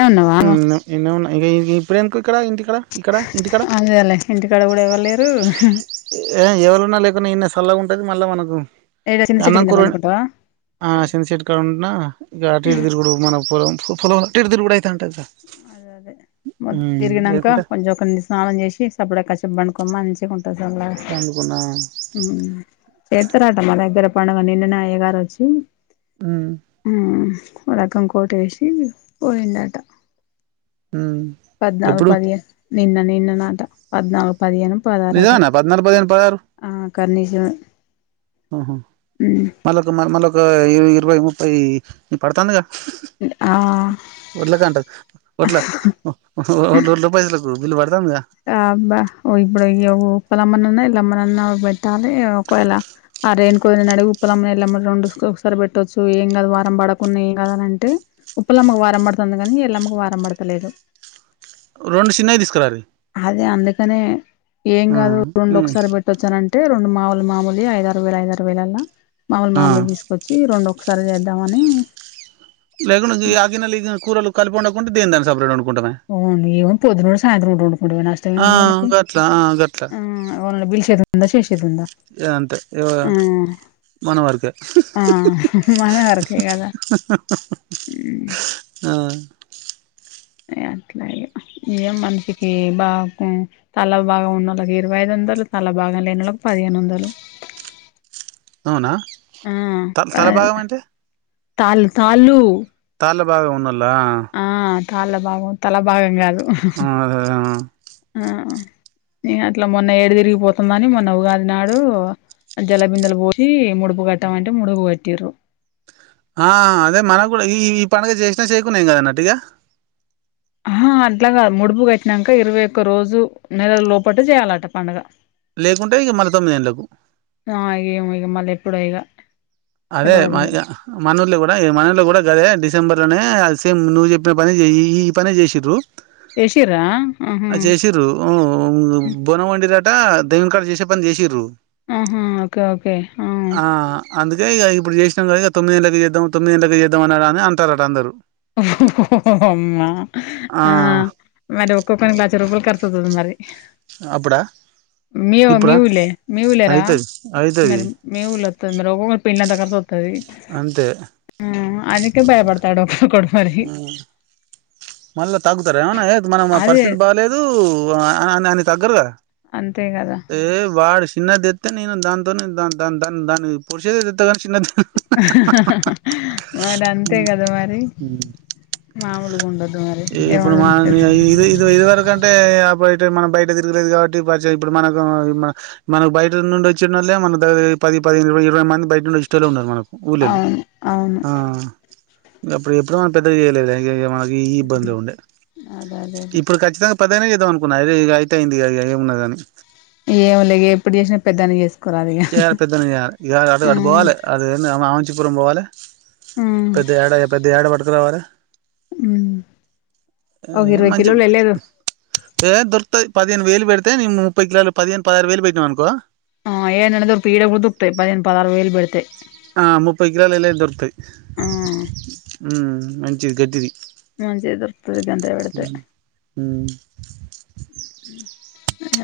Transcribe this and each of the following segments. ఏ ఉన్నావా న్నన్నా నేనేమన్నా ఇ ఇప్పుడెందుకు ఇక్కడ ఇంటికడ ఇక్కడ ఇంటికడ అదేలే ఇంటికాడ కూడా ఎవరు లేరు ఎవరున్నా లేకున్నా ఇన్నే సల్లగా ఉంటది మళ్ళా మనకు ఏడ చిన్న చెట్టు అన్నం కింద కూర పండుకుంటావా ఆ సింత సెట్ కాడున్న ఇక అటు ఇటు తిరుగుడు మన పొలం పొలాలుంటే అటు, ఇటు తిరుగుడు అయితంటదిలే అదే అదే తిరిగినంక లేకుంటే కొంచెం ఒకరి స్నానం చేసి [unintelligible] [unintelligible] మంచిగుంటది పండుకున్నా [unintelligible] ఉత్తరాటం మా దగ్గర పండగ నిన్ననే అయగారొచ్చి మ్మ్ ఓ రకం కోటేసీ పోయిండట మ్మ్ పద్నాలుగు ఎప్పుడు పదిహేను నిన్న నిన్న నాతో పద్నాల్ పదిహెన్, పదారట నిజమేనా పద్నాలుగు, పదిహేను, ఆ [unintelligible] ఓహో మల్లొక మ మళ్ళక ఇరవై, ముప్పై పడతాండు కదా ఆ ఉర్లగడ్డ వట్ల [unintelligible] ఆబ్బా ఇప్పుడు పనమ్మనన్న ఇంట్లో అమనన్న పెట్టాలి ఒకవేళ ఆ రేన్ కోదిని అడిగి ఉప్పులమ్మని ఎళ్ళమ్మ రెండు ఒకసారి పెట్టొచ్చు ఏం కాదు వారం పడకుండా ఏం కాదనంటే ఉప్పుల అమ్మకు వారం పడుతుంది కానీ ఎల్లమ్మకు వారం పడతలేదు రొండు సిన్నవి తీసుకురారి అదే అందుకనే ఏం కాదు హ్మ్. రెండు హ్మ్. ఒకసారి పెట్టొచ్చానంటే రెండు మ మాములు మామూలుది ఐదారు వేలు ఐదారు వేలలా మామూలు ఆ. మామలు తీసుకోచ్చి రెండు ఒకసారి రానీ [unintelligible] ఆ గిన్నెలు ఈ గిన్నెలు కూరలు కలిపివండకుంటే దేని కది సపరేటు వండు [unintelligible] పొద్దున, సాయంత్రం పూట వండుకుంటాం ఆ నష్టమేముంది మనకు గట్లా ఆ గట్లా వాళ్ళు బిషెసుందా, చేశేదుందా ఇగ అంతే ఇగ మన వరకే ఆ మరి అంతే కదా ఆ ఏ అట్లాగే ఇగ మనిషికి బాపు తల భాగం ఉన్నోళ్లకి ఇరవై ఐదు వందలు తల భాగం లేనోళ్ళకి పదిహేను వందలు అవునా త తలభాగం అంటే తాల్ కాళ్లు తల భాగం ఉన్నోళ్ల తాళ్ళ భాగం తల భాగం కాదు ఆ అదే ఆ ఇగ అట్లా మొన్న ఏడు తిరిగిపోతుందని మొన్న ఉగాది నాడు జలబిందలు పోసి ముడుపు కట్టమంటే ముడుపు కట్టిర్రు ఆ అదే మనకు కూడా ఈ ఈ పండుగ చేసినా చేయకున్నా ఏం కాదన్నట్టుగా అహ అట్ల కాదు ముడుపు కట్టిినాక ఇరవై ఒక్క రోజు నెల లోపటు చేయాలట పండుగ లేకుంటే ఇగ మళ్ళ తొమ్మిదేండ్లకు ఆ ఏమో ఇగ మళ్ళ ఎప్పుడో ఇగ అదే తెలవదు మ ఇగ మనఊర్లో కూడా ఈ మనర్లో కూడా కదే డిసెంబర్ లోనే ఏ సేమ్ నువ్వు చెప్పిన పనే చే ఈ పనే చేసిండ్రు చేసిర్రా ఆ ఆహా చేసిండ్రు బోనం వండిరా దేవునికాడ చేసే పని చేసిర్రు ఆహా ఓకే ఓకే ఆ అందుకనే ఇగ ఇప్పుడు చేసినామ్ కదా ఇగ తొమ్మిది గంటలకి తొమ్మిది గంటలకి చేద్దాం అని అంటారట అందరు అమ్మా ఆ మరి ఒక్క పని నచ్చినప్పుడు కర్సు [unintelligible] మరి అప్పుడా మీ మీ ఇప్పుడా ఒల్లె మీ ఊళ్ళెరా అయితది అయితది మరి మీ ఊళ్ళో రోగం పిల్లంతా కర్సొత్తది అంతే అందుకే భయపడతాండం మ్మ్ మళ్ళా తగ్గుతారా ఏమన్నా ఏ మన అదే పరిస్థితి బాలేదు అని తగ్గరుగదా అంతే గదా! ఏ వాడు సిన్నా దీత్తే దాంతోనే దన్ దన్ దన్ పషతే మరి అంతే ఉమ్ గద మరి మామొలుగుండదు ఏ ఇబ్బుడు మన ఇది ఇది ఇది వరకంటే మనం బయట తిరగలేదు కాబట్టి ఇప్పుడు మనం మనకు బయట నుండి వచ్చిన వాల్లే మన దగ్గర పది పది ఇరవై మంది బయటినుండి వొచ్చెటొల్లే ఉన్నారు మనకు కూళొళ్ళు అవును. అవును. ఆ ఇంక అప్పుడు ఎప్పుడూ మనం పెద్దగ చేయలేదు మనకి ఈ ఇబ్బందుగ ఉండే అదే అదే అదే. ఇప్పుడు ఖచ్చితంగా పద్దన్నే చేద్దామనుకున్నా ఇక అయితే అయింది ఇక ఏమున్న అని ఏం లే ఇగ ఎప్పుడు చేసినా పెద్దానికి చేస్ చేయాలే పెద్దోనికి చేయెలే ఇడ గాదం అటు పోవాలె అది ఏంది ఆమంచిపురం బోవాలే ఆ! పెద్ద యాడా పెద్ద యాడ పట్టుకురావారలే హ్మ్. ఒక ఏ ఇరవై మంచి కిలోలు వెళ్లేదు ఏ దొరుక్తాయ్ పదిహేను వేలు పెడితే నీకు ముప్పై కిలోలు పదిహేను పదారు వేలు పెట్టినావ్ అనుకో ఆ ఏడైన దొరుకుతాయ్ ఈడ. గుడా దొరుకుతాయ్ పదేహేను పద ఆరు వేలూ బెడితె ఆ ముప్పై కిలోలు ఎళ్ళేటివి దొరుకుతాయి ఆ ఉమ్ మంచిది గెట్టిది మంచిగా దొరుకుతది గంత ఉమ్ ఊమ్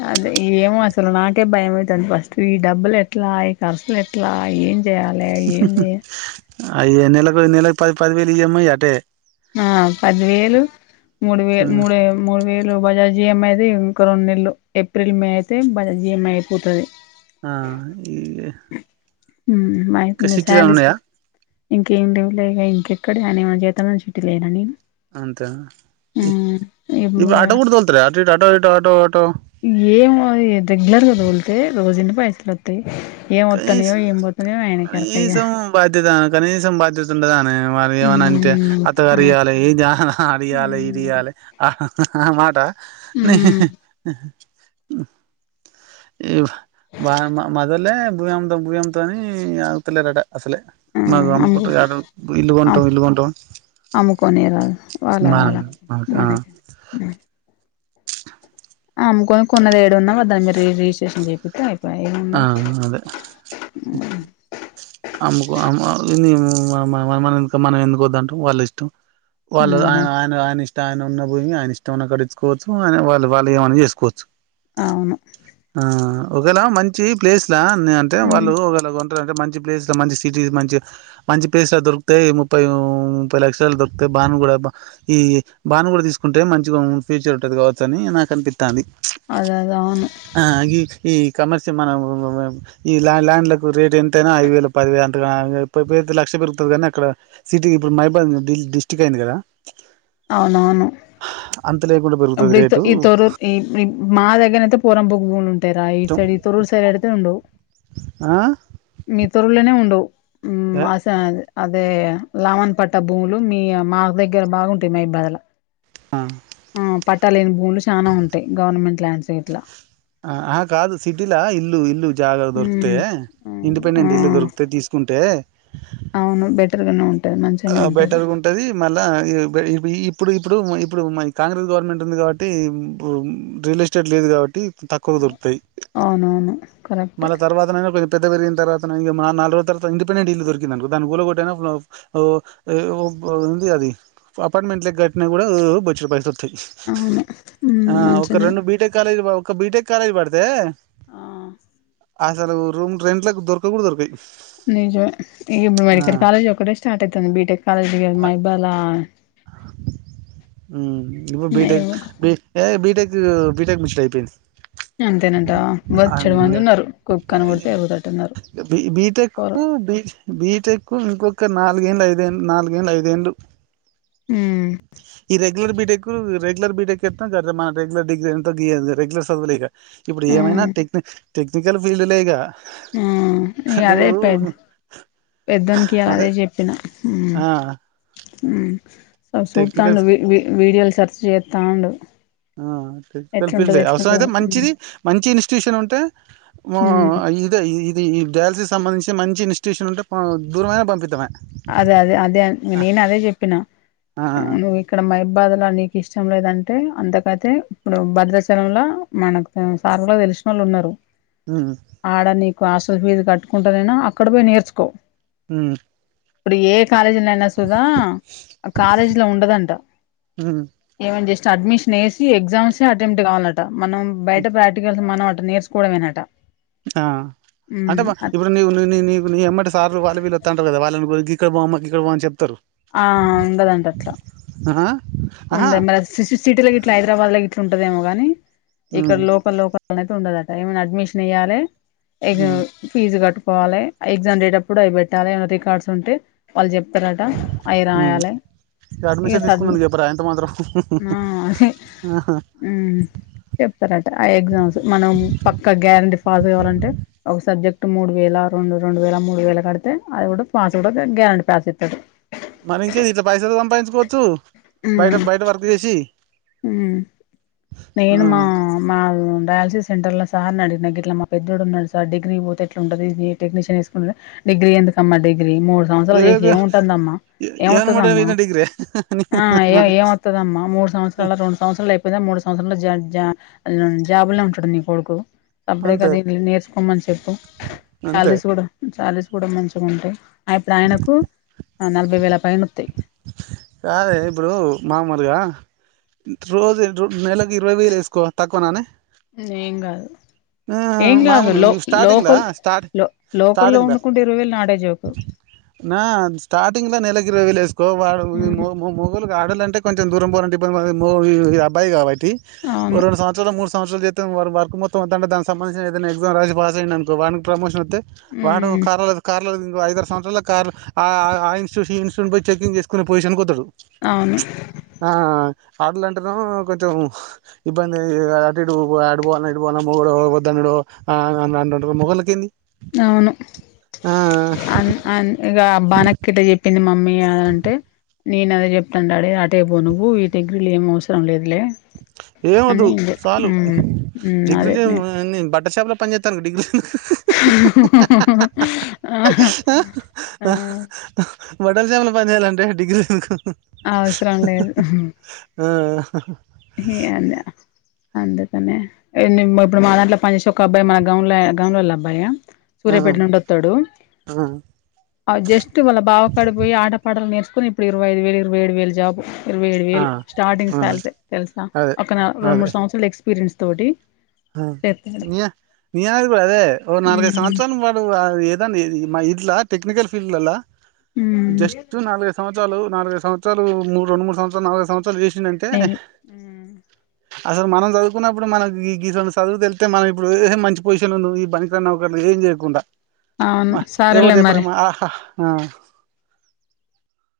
అ అదే ఏమో అసలు నాకే భయంమయతాంది ఫస్టు ఈ డబ్బులు ఎట్లా కర్సులె ఎట్లా ఏం చేయాలి ఏంది అయ్యో నెలకు నెలకు పది పదివేలుయియమ్మ అటే ఆ పది వేలు మూడు వేలు మూడు మూడు వేలు లు బజాజ్ ఈఎమ్ ది జిఎం ఇంకో రెండు నెలలు ఏప్రిల్ మే అయితే బజాజ్ ఈఎమ్ ఐఅయిపోతది ఆ ఈఏ బ కొంచెం శాలరీస్ ఇంకేం లేవు లేక ఇంకెక్కడ అని మన చేత నుంచి త్తి లేనా నేను అంతేన ఇబ్బు నేను ఆటో గూడ తోల్తడ అటు ఇటు ఆటో ఇటొ ఆటో ఆటో ఏమో రెగ్లర్గా దోలితే రోజు ఇన్ని పైసలొ కనీస్ ఆయనకి ఎరక ఇగ కనీసం బాధ్యత కనీసం బాధ్యతుండదామే మనమేమన్న అంటె మ్మ్ అత్త ఆ గారియాలె ఏంది ఆహహ అదియ్యొలే మ్మ్ ఇదియ్యా లే ఆహ మాట మ్మ్ ఈవా వానెమ్మ మాదొల్లే భూమి అమ్ముతాం భూమి అమ్ముతాం అని ఆగుతలేరడ అసలె ఆ అమ్ము మాది ఇల్లు కొంటం ఇల్ కొంటం అమ్ముకోనీరు వాళ్ళే వాళ్ళ ఆ మడి అమ్ముకొని కొన్నది ఏడున్నా దాన్ని మీరు రిజిస్ట్రేషన్ చెపిత్తే అయి ఆహ అదే అమ్మకో అమ్మ అనిందేమొ మనం మనం ఎందుకొ ద్దట్టం వాళ్ళిష్టం వాళ్ళు ఆయన మనం ఆయన ఆయన ఇష్ట ఆయన ఉన్న భూమి ఆయన ఇష్టం ఉన్నకాడ ఇచ్ [unintelligible] వాళ్ళు వాళ్ళు ఏమైనా చేసుకోచ్చు అవును ఒగేళ మంచి ప్లేస్ లా అని అంటే వాళ్ళు మ్మ్ ఒగెళ అంటే మంచి ప్లేస్ మంచి సిటీ మంచి మంచి ప్లేస్లు దొకుతాయి ముప్పై ముప్పై లక్షలు దొరుకుతాయ్ బాను గూడా అబ్బా ఈ బాను గూడా దీసుకుంటే మంచిగా ఫ్యూచర్ ఉంటది కావొచ్చు అని నాకు అనిపి మాట అని అదే అదే అవును ఆ ఇ ఈ కమర్ష్ ఇచ్చి మనము ఈ ల్యాండ్ ల్యాండ్లకు రేట్ ఎంతైనా ఐదు వేలు పదివే అంత పొయ్యి పొయ్యి లక్ష పెరుగుతది అందుకని అక్కడ సిటీ ఇప్పుడు మైబా డిస్టిక్ట్ అయింది కదా అవునవును అంత లేకుండా ఇప్పుడు పెరుగుతది బిత్ రేటు ఈ తోరూ ఈ మా దగ్గనైతే పోరంబోకు బూముంది తెరా ఈ మొత్తం సైడ్ ఈ తూరుూ సైడ్ అయితే ఉండవు మీతురులనే ఉండవు అస అదే లామన్ పట్ట భూములు మీ మా దగ్గర బాగుం తినే బదలు అ పట్టలేని భూములు చానా ఉంటాయి గవర్నమెంట్ ల్యాండ్స్ ఇట్ల ఆ అ కాదు సిటీలా ఇల్లు ఇల్లు జాగ దొరతే మ్మ్ ఆ ఇండిపెండెంట్ ఇల్లు దొరికుతే తీసుకుంటే అవును బెటర్ గను ఆ బెటర్గా ఉంటది మళ్ళా ఇ బె ఈ ఇప్పుడు ఇప్పుడు ఇప్పుడు మ కాంగ్రెస్ గవర్నమెంట్ ఉంది కాబట్టి పు రియల్ ఎస్టేట్ లేదు కాబట్టి తక్కువ దొలుకుతు తయి అవునవును కరెక్టే మళ్ళ తర్వాతనన కొ పెద్ద పెరిన తర్వాతక నాలుగో తర్వాత ఇంపెంట్ ఇల్లు దొరికిందనుకో దాని కూల గోట్టయినా కూడా అ ఒ ఏ ఒ అబ్ ఉంది అది అపార్ట్మెంట్ ల కట్టినా కూడా ఓ బొచ్చడ్ పైసలత అవును మ్మ్ ఆ ఒక మంచినే రెండు బీటెక్ కాలేజ్ లు ఒక బీటెక్ కాలేజ్ పడితే ఆ అసలు రూమ్ రెంట్లోలకు దొరక కూడా దొరకాయి నిజ ఇ ఇప్పుడు మెడికల్ కాలేజ్ ఒక్కటే స్టార్ట్ అయితంది. బిటెక్ కాలేజ్ ఇగ మైబాలా హ్మ్ ఇప్పుడు BTech B A BTech BTech [unintelligible] అయిపోయింది. అంతేనంటవా బొచ్చెడు అంగ మంది ఉన్నారు. కుక్కను కొడితే ఎరుగుతట్టున్నరు. ఇగ బి బీటెక్కు బీ బీటెక్ ఇంకొ ఇంక నాలుగేల ఐదుళ్ళు నాలుగేల ఐదేళ్ళు మ్మ్ ఇరె ఇది కూడ బిటేక్, రెగ్యూలార్ బిటేక్, మన రెగ్యూలార్ డిగ్రీ, రెగ్యూలార్ చదివలేక ఇప్పుడు ఏమైనా నా మ్మ్ టెక్ని టెక్నికల్ ఫీల్డ్లే ఇగ ఆ ఇగా అదే నువ్వు పెద్ పెద్దోనికి ఇయ్యాల అదే చెప్ చెప్పిన ఊ ఆ ఊ వాడు టెక్నికల్ చూతాండు వి వి వీడియోలు సర్చ్ చేస్తాండు. ఆ టెక్నికల్ ఫిల్డ్ ఏ అవసరం అయితే మంచిది మంచి ఇన్స్టిట్యూషన్ ఉంటే మా మ్ ఇదే ఇ ఇది ఈ డయాలసిస్ సంబంధించి మంచి ఇన్స్టిట్యూషన్ ఉంటే ప దూరమైన పంపితమే అదే అదే అదే నేను అదే చెప్పిన ఆ నువ్వు ఇక్కడ మైబాద్ ల నీకు ఇష్టం లేదంటే, అంతకైతే ఇప్పుడు భద్రాచలం ల మనకు సార్ నాక్ తెలిసినోళ్ళు ఉన్నారు. ఉమ్ ఆడ నీకు హాస్టల్ ఫీజ్ కట్టుకుంటానేనా అక్కడ పోయి నేర్చుకో హ్మ్ ఇప్పుడు ఏడ్ కాలేజ్ ఉందన్న సూదా ఆ కాలేజీ లో ఉండదంట ఉమ్ ఏమైనా జస్ చడ్మిషన్ ఏసి ఎగ్జామ్స్ అట్టెంప్ట్ కావాలట మనం బయట ప్రాక్టికల్స్ మనం అట్ నేర్చుకోవడమేనట ఆ అంటే మా ఉమ్ ఇప్పుడు నీవ్ నీ నీ నీకు నీ ఎమ్మటి సార్లు వాళ్ళు వీళ్ళుత్తాంటారు కదా వాళ్ళని కూడా గీ ఇకడబామా ఇక్కడబాని చెప్తారు. ఆ ఉండదంట అట్లా ఆ ఆహా ఉంద మరి సి సిటీల ఇట్లా హైదరాబాద్ ల ఇట్లా ఉంటదేమో గాని ఇక్కడ ఉమ్ లోకల్ లోకల్ అయితే ఉండదట ఏమైనా అడ్మిషన్ ఇయాలి ఎఫు ఉమ్ ఫీజు కట్టు పోవాలే ఎగ్జామ్ డేట్ అప్పుడు అవి పెట్టాలి. రికార్డ్స్ ఉంటే వాళ్ళు చెప్ ఇత్తరాట అవి ఉమ్ రాయాలి ఇక ఇగ అడ్మిషన్ సడ్మి తీసుకున్నందుకు చెప్పరా ఎంత మాత్రం హ్మ్ చెప్తారట ఆ ఎగ్జామ్స్ మనం పక్కా గ్యారెంటీ పాస్ కావాలంటే ఒక సబ్జెక్ట్ ఇట్ మూడు వేల, రెండు రెండు వేల మూడు వేల కడితే అది కూడా పాస్ కూడా గ్యారంటీ పాస్ ఏతడు మరి ఇంకేది ఇట్లా పైసల్ సంపాదించుకోవచ్చు. ఉమ్ బయట బయట వర్క్ చేసి ఉమ్ ఆ నేను మా మా డయాల్సిసిస్ సెంటర్ ల సార్ అడిగిన్ ఇట్లా మా పెద్దోడు ఉన్నడు సార్ డిగ్రీ పోతే ఎట్ల ఉంటది గీ టెక్నీషిన్ తీసుకుంటనే డిగ్రీ ఎందుకమ్మా, డిగ్రీ మూడు ఏ సంవత్సరాలు చేసి ఏముంటుందమ్మా, ఏమవ్తుదమ్మా ఏమనమాట డిగ్రీ ఆ ఏ ఏమవుతదమ్మా మూడు సంవత్సర, రెండు సంవత్సరాలు అయిపోయితే మూడు సంవత్సర మ జాయిన్ అ జాబుల్లో ఉంటాడు. మీ కొడుకు సప్పుడేక అంతే దీన్ని నేర్చుకోమని చెప్పు అంతే సాలరీస్ కూడా శాలరీస్ కూడా మంచిగా ఉంటాయి. ఇప్పుడు ఆయనకు నలభై వేల పైన వత్తయ్. కాదే ఇప్పుడు మామలుగా రోజు నెలకి ఇరవై వేలు వేసుకో తక్కువనానే ఏం కాదు ఊ ఏం కాదు మామూలు లో స్టార్టింగ్ లా లోకల్ స్టార్ లో లోకల్లో స్టార్టింగ్ లా వండుకుంటే ఇరవై వేలు నాటే జోకు నా స్టార్టింగ్ లో నెలకు ఇరవై వేలు వేసుకో వాడు మొ మొగోళ్ళు ఆడల్లో కొంచెం దూరం పోవాలంటే ఇబ్బంది ఈ అబ్బాయి కాబట్టీ అవును రెండు సంవత్సరాల మూడో సంవత్సరాలు చేత్తే వర్క్ మొత్తం వత్తాంటే దానికి, సంబధించిన ఏదైనా ఎగ్జామ్ రాసి పాస్ అయిండు అనుకో వానికి ప్రమోషన్ వాడు కారాల క ఇంకా ఐద సంవత్సాల క ఆ ఇస్టిట్యూ ఈ ఇస్టిట్యూట్యి చెకింగ్ చేసుకునే పొజిషన్ వస్తడు. అవును ఆటలు అంటే కొంచెం ఇబ్బంది, అటు ఇటు పోవాలని పోో వద్దదున్నో రండ మొగల కింది అవును అ అ ఇగా బానక్కఇట చెప్పింది మమ్మీ అ అంటే నేన అదె చెప్తాను అడే అటే పో నువ్వు ఇటిం ఇలేం అవసరం లేదులే అని ఎంవద్దు నేను చె చాలు మ్మ్ మ్మ్ అదే డిగ్రీలు నేను బట్టర్ షాప్లో పనిచేస్తాను డిగ్రీ ఆహా ఆ బట్టల షాపులో పని చేయాలంటే డిగ్రీలు ఎందుకు ఆ అవసరం లేదు ఏ అందా అందుకనే ఇప్పుడు మా దాంట్లో పనిచేసి ఒక అబ్బాయి మన గౌ గౌఉంలోల అబ్బాయా ఆ సూర్యపేట నుండి వస్తాడు, అ జస్ట్ వాళ్ళ బావకాడ పోయి ఆట పాటలు నేర్చ కొ ఇప్పు ఇరవై ఐదు వేలు ఇరవై ఏడువేలు జాబ్ ఇరవై ఏడు ఆ వేలు స్టార్టింగ్ ఆ శాలరీ తెలుసా అదే ఒక్క నా రెండు మూడు సంవత్సరాల ఎక్స్పీరియన్స్ తోటి అ చేస్తాడు నేను అనేది కూడ అదే నాలుకైదు ఉమ్ సంవత్సరం పాడు ఏద ఇట్లా టెక్నికల్ ఫీల్ అలా ఉమ్ జస్ట్టు నాలుగు ఐదు సంవత్స సంవత్సలు నాలుఐదు సంవత్సరాలు మూడు రెండు మూడు సంవత్సరాలు నాలుఐదు సంవత్సరాలు చేసిినంటే, నేను ఉమ్, అసలు మనం చదువుకున్నప్పుడు మనకి ఈ చదువు తెళ్తే మనం ఇప్పుడు ఏం మంచి పొజిషన్ ఉందుము, ఈ పనికిరాని నౌకార్లు ఏం చేయకుండా, అవును ఎవరి సరేలే చెప్పుడ మరి ఆహా